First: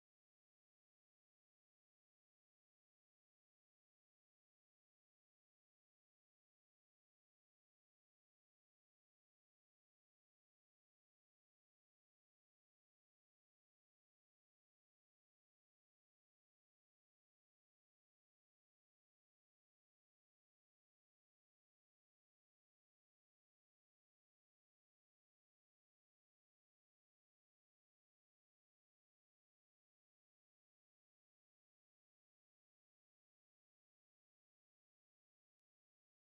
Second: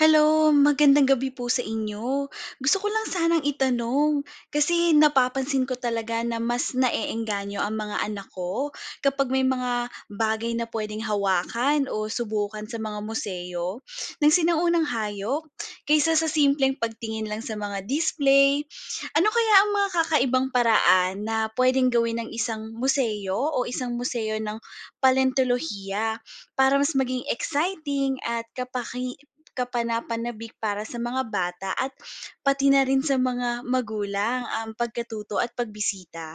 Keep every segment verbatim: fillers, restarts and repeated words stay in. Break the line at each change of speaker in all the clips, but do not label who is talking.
Hello, magandang gabi po sa inyo. Gusto ko lang sanang itanong, kasi napapansin ko talaga na mas naeengganyo ang mga anak ko kapag may mga bagay na pwedeng hawakan o subukan sa mga museo ng sinaunang hayop kaysa sa simpleng pagtingin lang sa mga display. Ano kaya ang mga kakaibang paraan na pwedeng gawin ng isang museo o isang museo ng paleontolohiya para mas maging exciting at kapaki kapanapanabik para sa mga bata at pati na rin sa mga magulang ang pagkatuto at pagbisita.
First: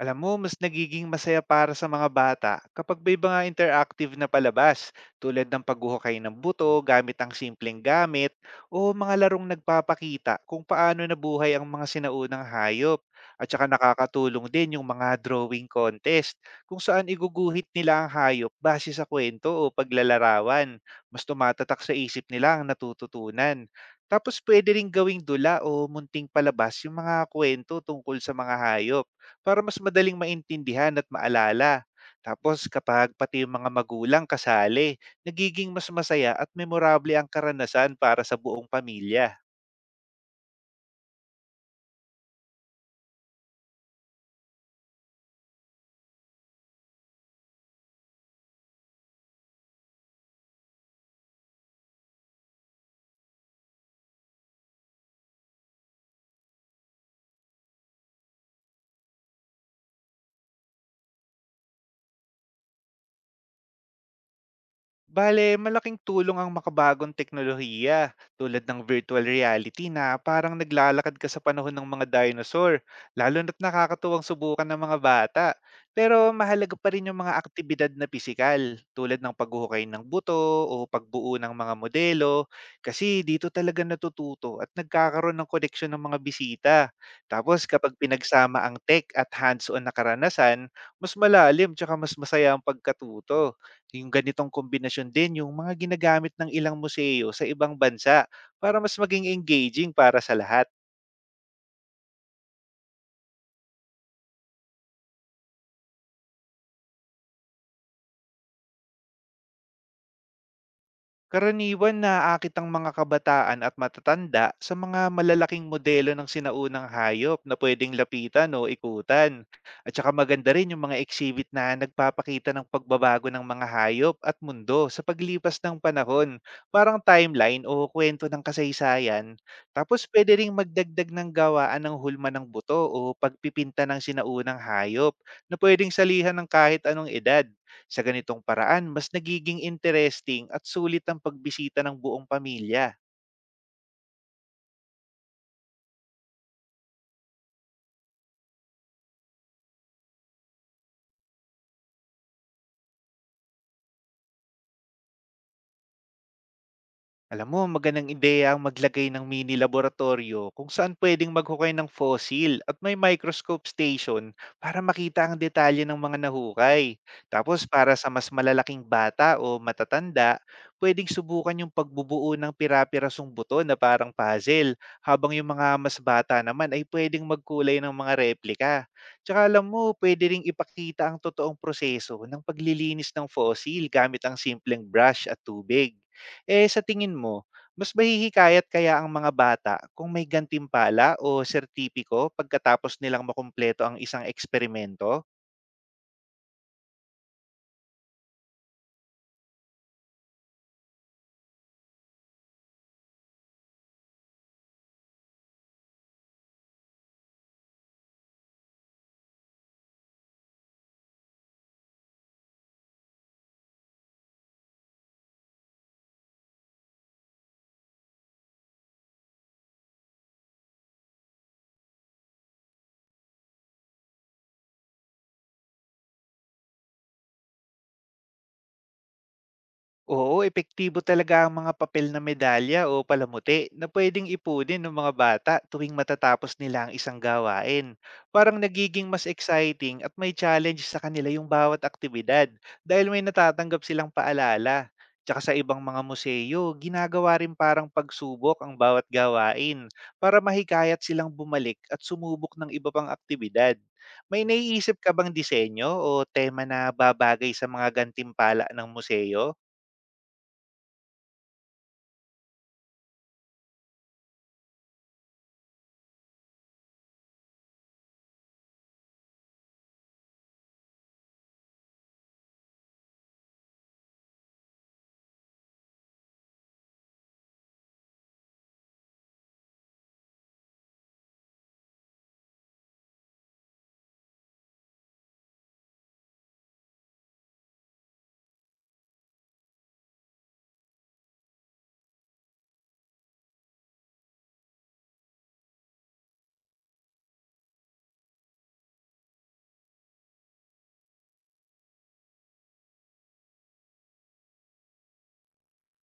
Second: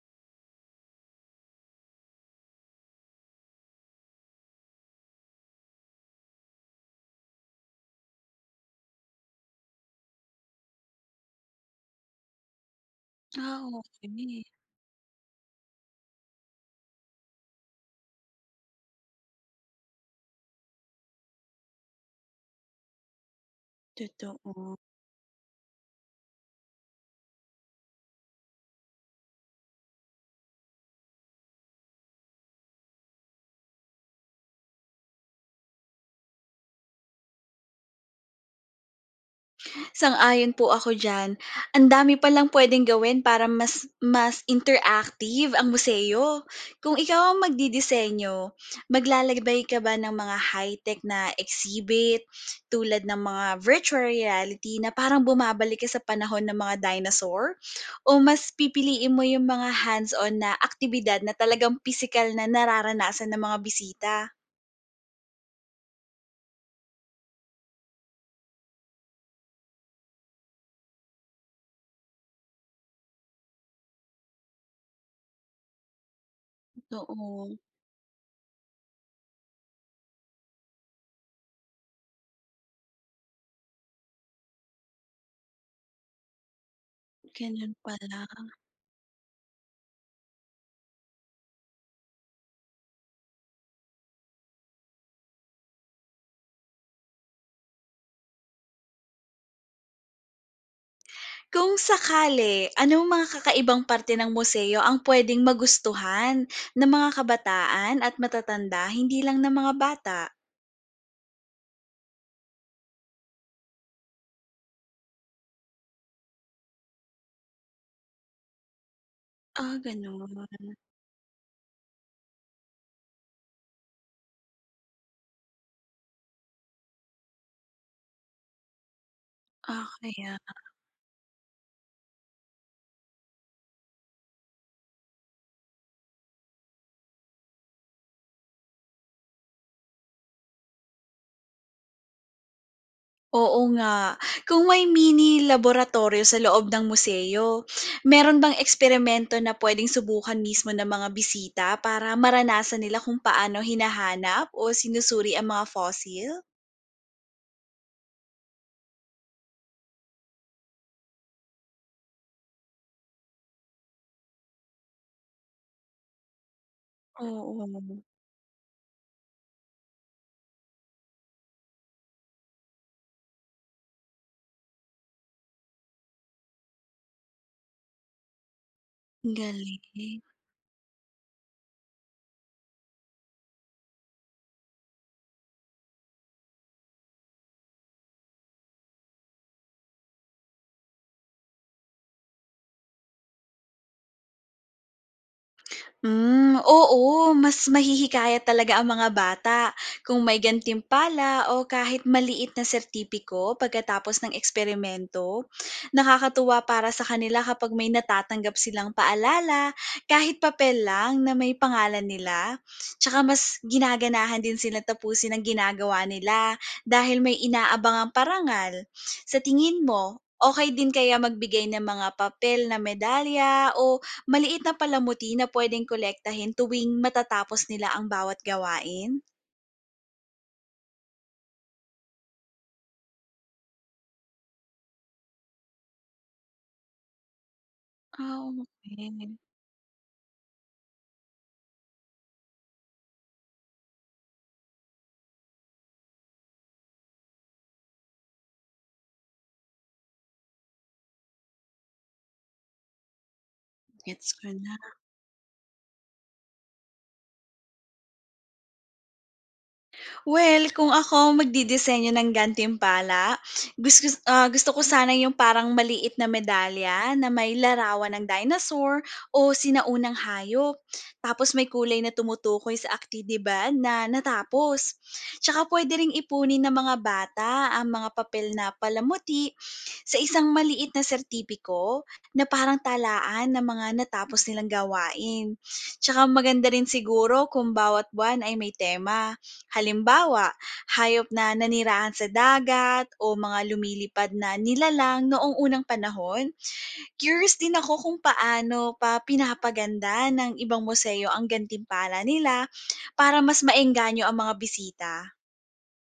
Alam mo, mas nagiging masaya para sa mga bata kapag may mga interactive na palabas tulad ng paghuhukay ng buto gamit ang simpleng gamit o mga larong nagpapakita kung paano nabuhay ang mga sinaunang hayop. At saka
Ah, okey.
nakakatulong din yung mga drawing contest kung saan iguguhit nila ang hayop base sa kwento o paglalarawan. Mas tumatatak sa isip nila ang natututunan. Tapos pwede
Totoo.
ring gawing dula o munting palabas yung mga kwento tungkol sa mga hayop para mas madaling maintindihan at maalala. Tapos kapag pati yung mga magulang kasali, nagiging mas masaya at memorable ang karanasan para sa buong pamilya.
Sang-ayon po ako diyan. Ang dami palang puwedeng gawin para mas mas interactive ang museo. Kung ikaw ang magdidisenyo, maglalagay ka ba ng mga high-tech na exhibit tulad ng mga virtual reality na parang bumabalik ka sa panahon ng mga dinosaur? O mas pipiliin mo yung mga hands-on na aktibidad na talagang physical na nararanasan ng mga bisita?
Bale, malaking tulong ang makabagong teknolohiya tulad ng virtual reality na parang naglalakad ka sa panahon ng mga dinosaur, lalo na't nakakatuwang subukan ng mga bata. Pero mahalaga pa rin yung mga
Oo,
aktibidad na pisikal tulad ng paghuhukay ng buto o pagbuo ng mga modelo kasi dito talaga natututo at nagkakaroon ng koneksyon ng mga bisita. Tapos
gano'n
kapag
pala.
pinagsama ang tech at hands-on na karanasan, mas malalim tsaka mas masaya ang pagkatuto. Yung ganitong kombinasyon din yung mga ginagamit ng ilang museo sa ibang bansa para mas maging engaging para sa lahat.
Kung sakali, anong mga kakaibang parte ng museo ang puwedeng magustuhan ng mga kabataan at matatanda, hindi lang ng mga bata?
Karaniwan naaakit ang mga kabataan at matatanda sa mga malalaking modelo ng sinaunang hayop na pwedeng lapitan o ikutan.
Ah,
At saka
gano'n.
maganda rin yung mga exhibit na nagpapakita ng pagbabago ng mga hayop at mundo sa paglipas ng panahon, parang timeline o kwento ng kasaysayan.
Ah,
Tapos pwede
kaya
rin magdagdag ng gawaan ng hulma ng buto o pagpipinta ng sinaunang hayop na pwedeng salihan ng kahit anong edad. Sa ganitong paraan, mas nagiging interesting at sulit ang pagbisita ng buong pamilya.
oo nga. Kung may mini laboratorio sa loob ng museo, meron bang eksperimento na puwedeng subukan mismo ng mga bisita para maranasan nila kung paano hinahanap o sinusuri ang mga fossil?
Alam mo, magandang ideya ang maglagay ng mini laboratorio kung saan pwedeng maghukay ng fossil at may microscope station para makita ang detalye ng mga nahukay. Tapos para
Oo,
sa mas malalaking bata o matatanda, pwedeng subukan yung pagbubuo ng pira-pirasong buto na parang puzzle, habang yung mga mas bata naman ay pwedeng magkulay ng mga replika.
ang
Tsaka alam
galing.
mo, pwede ring ipakita ang totoong proseso ng paglilinis ng fossil gamit ang simpleng brush at tubig. Eh, sa tingin mo, mas mahihikayat kaya ang mga bata kung may gantimpala o sertipiko pagkatapos nilang makumpleto ang isang eksperimento?
Hmm, oo, mas mahihikayat talaga ang mga bata kung may gantimpala o kahit maliit na sertipiko pagkatapos ng eksperimento. Nakakatuwa para sa kanila kapag may natatanggap silang paalala, kahit papel lang na may pangalan nila. Tsaka mas ginaganahan din sila tapusin ang ginagawa nila dahil may inaabang ang parangal. Sa tingin mo, okay din kaya magbigay ng mga papel na medalya o maliit na palamuti na puwedeng kolektahin tuwing matatapos nila ang bawat gawain?
Oo, epektibo talaga ang mga papel na medalya o palamuti na pwedeng ipunin ng mga bata tuwing matatapos nila ang isang gawain.
Ah,
Parang nagiging mas
okey.
exciting at may challenge sa kanila yung bawat aktibidad dahil may natatanggap silang paalala. Tsaka sa ibang mga museo, ginagawa rin parang pagsubok ang bawat gawain para mahikayat silang bumalik at sumubok ng iba pang aktibidad.
Gets
May
ko na.
naiisip ka bang disenyo o tema na babagay sa mga gantimpala ng museo?
Well, kung ako magdidisenyo ng gantimpala, gusto, ah, gusto ko sana yung parang maliit na medalya na may larawan ng dinosaur o sinaunang hayop. Tapos may kulay na tumutukoy sa aktibidad na natapos. Tsaka pwede ring ipunin ng mga bata ang mga papel na palamuti sa isang maliit na sertipiko na parang talaan ng mga natapos nilang gawain. Tsaka maganda rin siguro kung bawat buwan ay may tema. Halimbawa, hayop na nanirahan sa dagat o mga lumilipad na nilalang noong unang panahon. Curious din ako kung paano pa pinapaganda ng ibang museo ang gantimpala nila para mas maengganyo ang mga bisita.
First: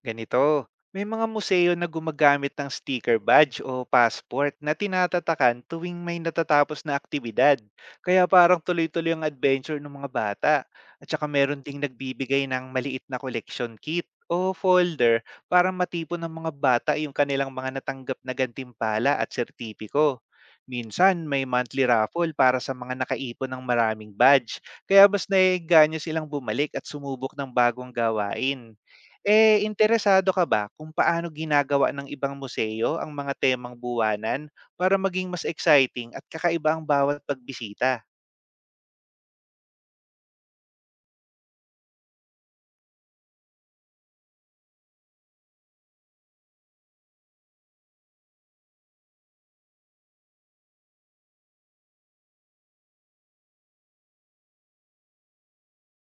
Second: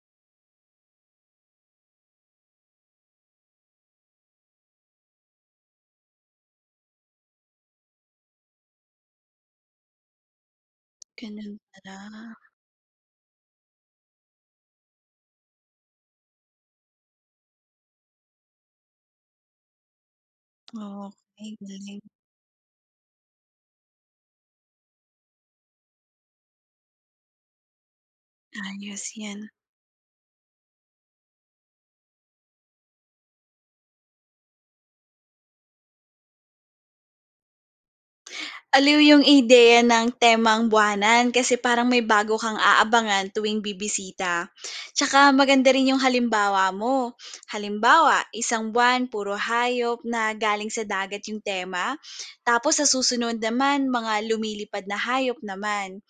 Ganito, may mga museo na gumagamit ng sticker badge o passport na tinatatakan tuwing may natatapos na aktibidad. Kaya parang tuloy-tuloy ang adventure ng mga bata. At saka
Ganun
meron ding
pala.
nagbibigay ng maliit na collection kit o folder para matipon ng mga bata yung kanilang mga natanggap na gantimpala at sertipiko. Minsan, may
Okay,
monthly
galing.
raffle para sa mga nakaipon ng maraming badge. Kaya mas naiganyo silang bumalik at sumubok ng bagong gawain.
Ayos yan.
Eh, interesado ka ba kung paano ginagawa ng ibang museo ang mga temang buwanan para maging mas exciting at kakaiba ang bawat pagbisita?
Aliw yung ideya ng temang buwanan kasi parang may bago kang aabangan tuwing bibisita. Tsaka maganda rin yung halimbawa mo. Halimbawa, isang buwan puro hayop na galing sa dagat yung tema, tapos sa susunod naman mga lumilipad na hayop naman.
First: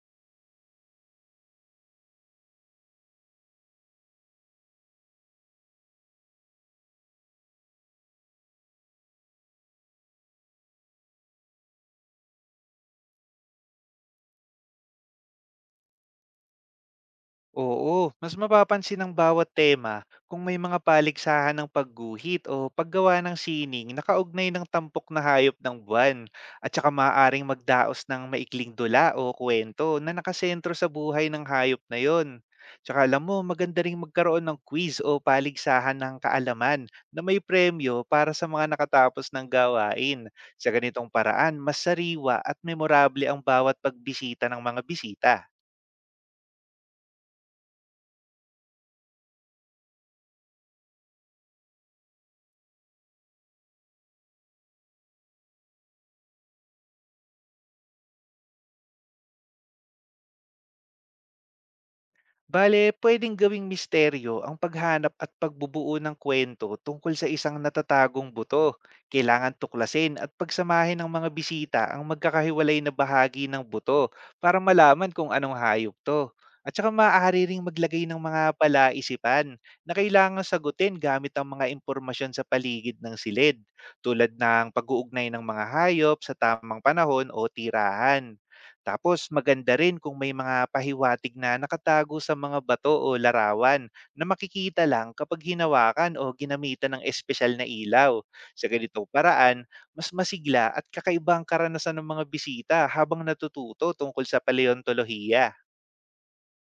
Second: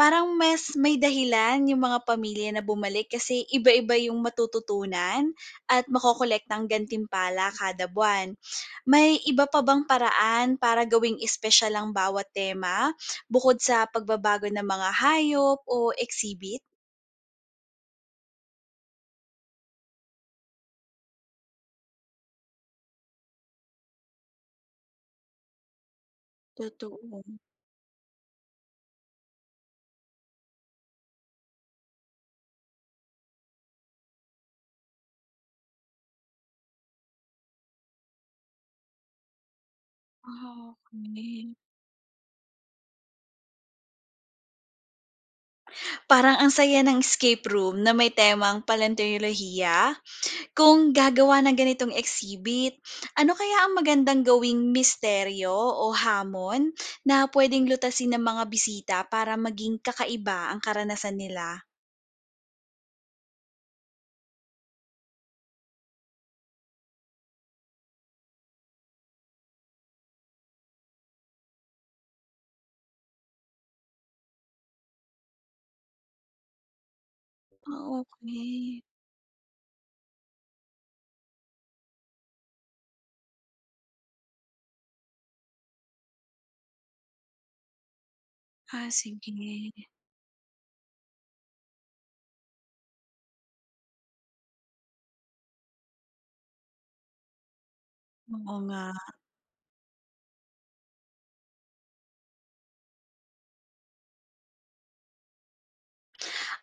Parang mas may dahilan yung mga pamilya na bumalik kasi iba-iba yung matututunan at makokolektang gantimpala kada buwan. May iba pa bang paraan para gawing espesyal ang bawat tema bukod sa pagbabago ng mga hayop o exhibit?
Oo, mas mapapansin ng bawat tema kung may mga paligsahan ng pagguhit o paggawa ng sining na kaugnay ng tampok na hayop ng buwan, at saka
Totoo.
maaaring magdaos ng maikling dula o kwento na nakasentro sa buhay ng hayop na yon. Tsaka alam mo, maganda rin magkaroon ng quiz o paligsahan ng kaalaman na may premyo para sa mga nakatapos ng gawain. Sa
Ah,
ganitong
okey.
paraan, mas sariwa at memorable ang bawat pagbisita ng mga bisita.
Parang ang saya ng escape room na may temang paleontolohiya. Kung gagawa ng ganitong exhibit, ano kaya ang magandang gawing misteryo o hamon na pwedeng lutasin ng mga bisita para maging kakaiba ang karanasan nila?
Bale, puwedeng gawing misteryo ang paghanap at pagbubuo ng kwento tungkol sa isang natatagong buto. Kailangan tuklasin at pagsamahin ng mga bisita ang magkakahiwalay na bahagi ng buto para malaman kung anong hayop to. At saka maaari ring
Ah,
maglagay ng mga
okey.
palaisipan na kailangan sagutin gamit ang mga impormasyon sa paligid ng silid, tulad ng pag-uugnay ng mga hayop sa tamang panahon o tirahan.
Ah,
Tapos
sige,
maganda rin kung may mga pahiwatig na nakatago sa mga bato o larawan na makikita lang kapag hinawakan o ginamitan ng espesyal na ilaw.
oo
Sa
nga.
ganitong paraan, mas masigla at kakaiba karanasan ng mga bisita habang natututo tungkol sa paleontolohiya.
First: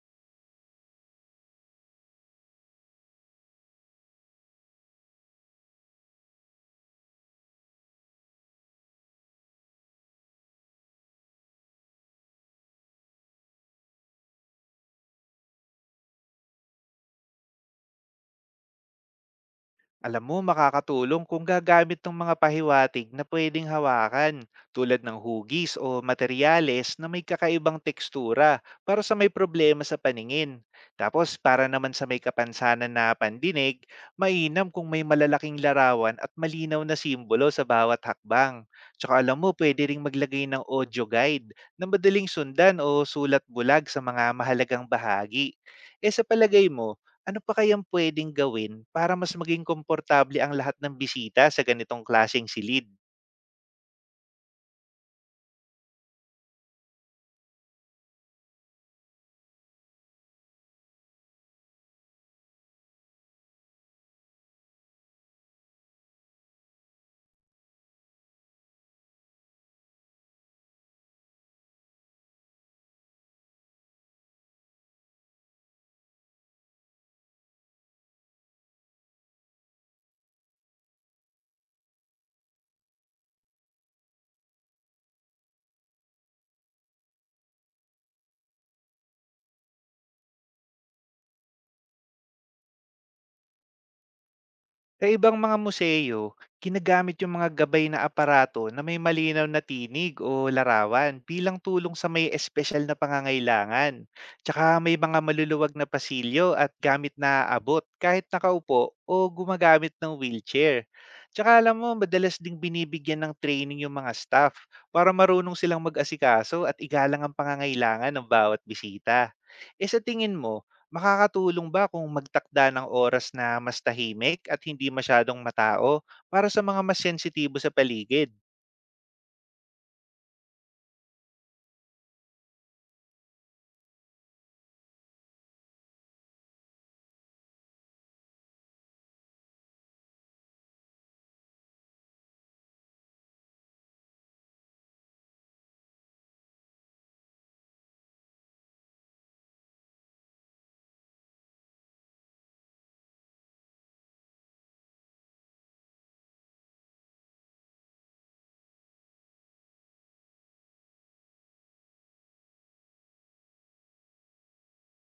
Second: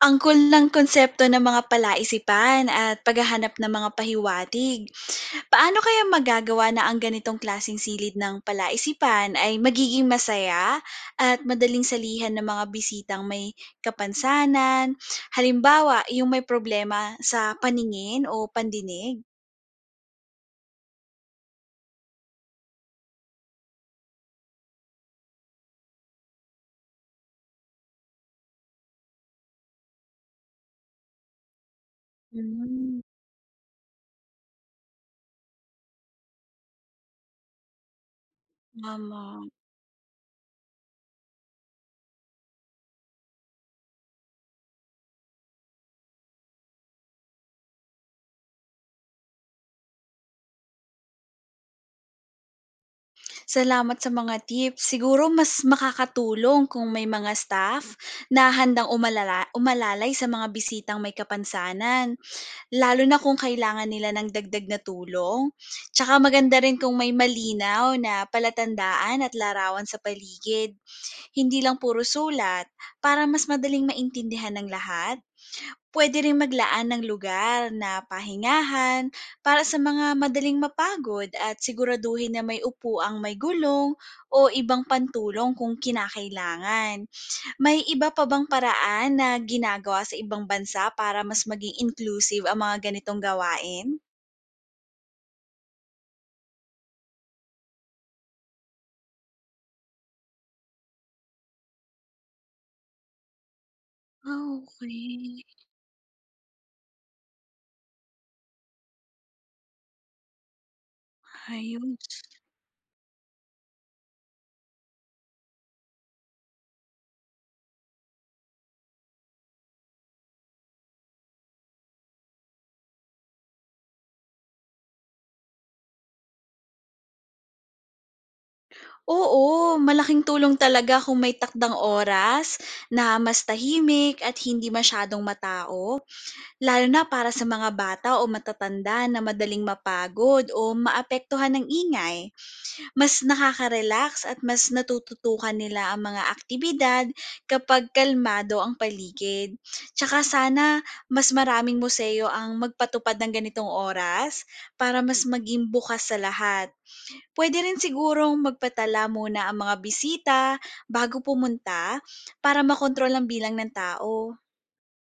Ang cool ng konsepto ng mga palaisipan at paghahanap ng mga pahiwatig. Paano kaya magagawa na ang ganitong klasing silid ng palaisipan ay magiging masaya at madaling salihan ng mga bisitang may kapansanan? Halimbawa, yung may problema sa paningin o pandinig?
Alam mo, makakatulong kung gagamit ng mga pahiwatig na pwedeng hawakan tulad ng hugis o materyales na may kakaibang tekstura para sa may problema sa paningin. Tapos para naman sa may kapansanan
Mm,
na pandinig, mainam kung may malalaking larawan at malinaw na simbolo sa bawat hakbang. Tsaka
tama.
alam mo, pwede ring maglagay ng audio guide na madaling sundan o sulat bulag sa mga mahalagang bahagi. E sa palagay mo, ano pa kayang puwedeng gawin para mas maging komportable ang lahat ng bisita sa ganitong klaseng silid?
Salamat sa mga tips. Siguro mas makakatulong kung may mga staff na handang umalala, umalalay sa mga bisitang may kapansanan. Lalo na kung kailangan nila ng dagdag na tulong. Tsaka maganda rin kung may malinaw na palatandaan at larawan sa paligid, hindi lang puro sulat, para mas madaling maintindihan ng lahat. Pwede rin maglaan ng lugar na pahingahan para sa mga madaling mapagod at siguraduhin na may upuang may gulong o ibang pantulong kung kinakailangan. May iba pa bang paraan na ginagawa sa ibang bansa para mas maging inclusive ang mga ganitong gawain?
Sa ibang mga museo, ginagamit yung mga gabay na aparato na may malinaw na tinig o larawan bilang tulong sa may espesyal na pangangailangan.
Ah,
Tsaka may mga
okey.
maluluwag na pasilyo at gamit na abot kahit nakaupo o gumagamit ng wheelchair. Tsaka alam mo,
Ayos.
madalas ding binibigyan ng training yung mga staff para marunong silang mag-asikaso at igalang ang pangangailangan ng bawat bisita. E sa tingin mo, makakatulong ba kung magtakda ng oras na mas tahimik at hindi masyadong matao para sa mga mas sensitibo sa paligid?
Oo, malaking tulong talaga kung may takdang oras na mas tahimik at hindi masyadong matao, lalo na para sa mga bata o matatanda na madaling mapagod o maapektuhan ng ingay. Mas nakaka-relax at mas natututukan nila ang mga aktibidad kapag kalmado ang paligid. Tsaka sana mas maraming museo ang magpatupad ng ganitong oras para mas maging bukas sa lahat. Pwede rin sigurong magpatala muna ang mga bisita bago pumunta para makontrol ang bilang ng tao.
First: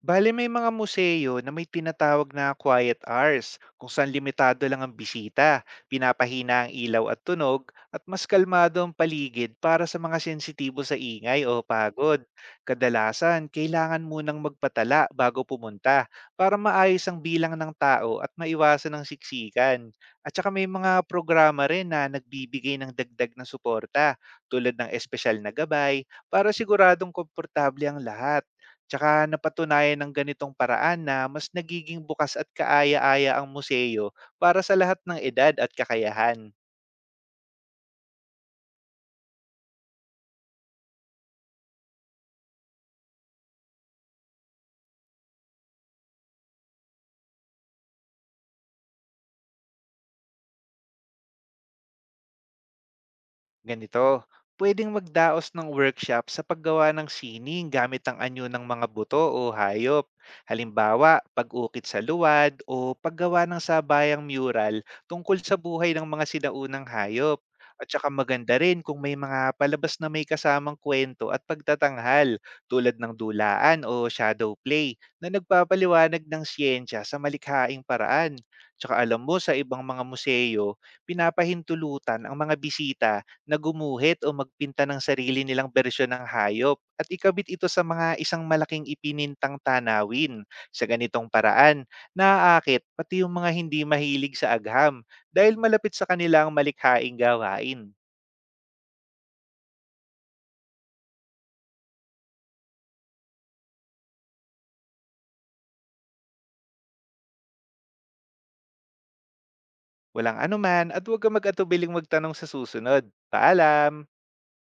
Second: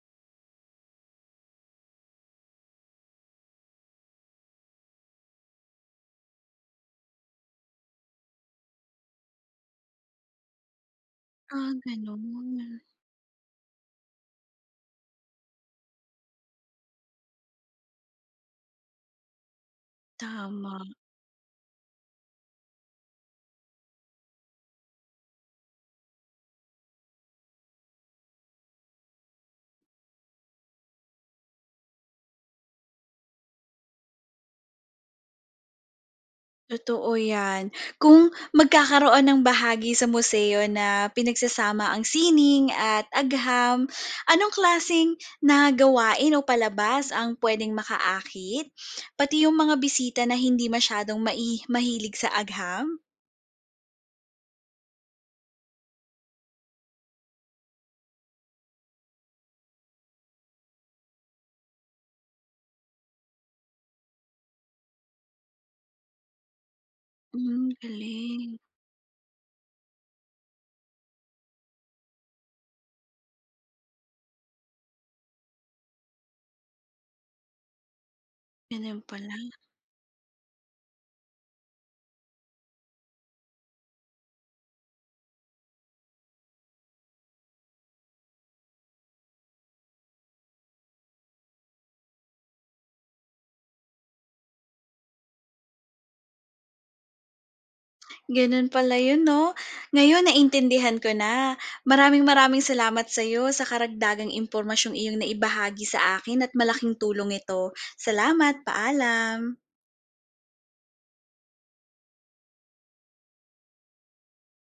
Bale, may mga museo na may tinatawag na quiet hours kung saan limitado lang ang bisita, pinapahina ang ilaw at tunog, at mas kalmado ang paligid para sa mga sensitibo sa ingay o
Ah,
pagod.
ganun.
Kadalasan, kailangan munang magpatala bago pumunta para maayos ang bilang ng tao at maiwasan ang siksikan. At saka may
Tama.
mga programa rin na nagbibigay ng dagdag na suporta tulad ng espesyal na gabay para siguradong komportable ang lahat. Tsaka napatunayan ng ganitong paraan na mas nagiging bukas at kaaya-aya ang museo para sa lahat ng edad at kakayahan.
Totoo yan. Kung magkakaroon ng bahagi sa museo na pinagsasama ang sining at agham, anong klaseng na gawain o palabas ang pwedeng makaakit? Pati yung mga bisita na hindi masyadong mai mahilig sa agham?
Ganito, pwedeng magdaos ng workshop sa paggawa ng sining gamit ang anyo ng mga buto o hayop. Halimbawa, pag-ukit sa luwad o paggawa ng sabayang mural tungkol sa buhay ng mga sinaunang hayop.
Hmm,
At saka maganda
galing.
rin kung may mga palabas na may kasamang kwento at pagtatanghal tulad ng dulaan o shadow play na nagpapaliwanag ng siyensya sa malikhaing paraan. Tsaka
Ganun
alam
pala.
mo, sa ibang mga museo, pinapahintulutan ang mga bisita na gumuhit o magpinta ng sarili nilang bersyon ng hayop at ikabit ito sa mga isang malaking ipinintang tanawin. Sa ganitong paraan, naaakit pati yung mga hindi mahilig sa agham dahil malapit sa kanila ang malikhaing gawain.
Gano'n pala 'yun 'no. Ngayon naintindihan ko na. Maraming maraming salamat sa'yo sa karagdagang impormasyong iyong naibahagi sa akin at malaking tulong ito. Salamat, paalam.
Walang anuman, at huwag ka mag-atubiling magtanong sa susunod. Paalam!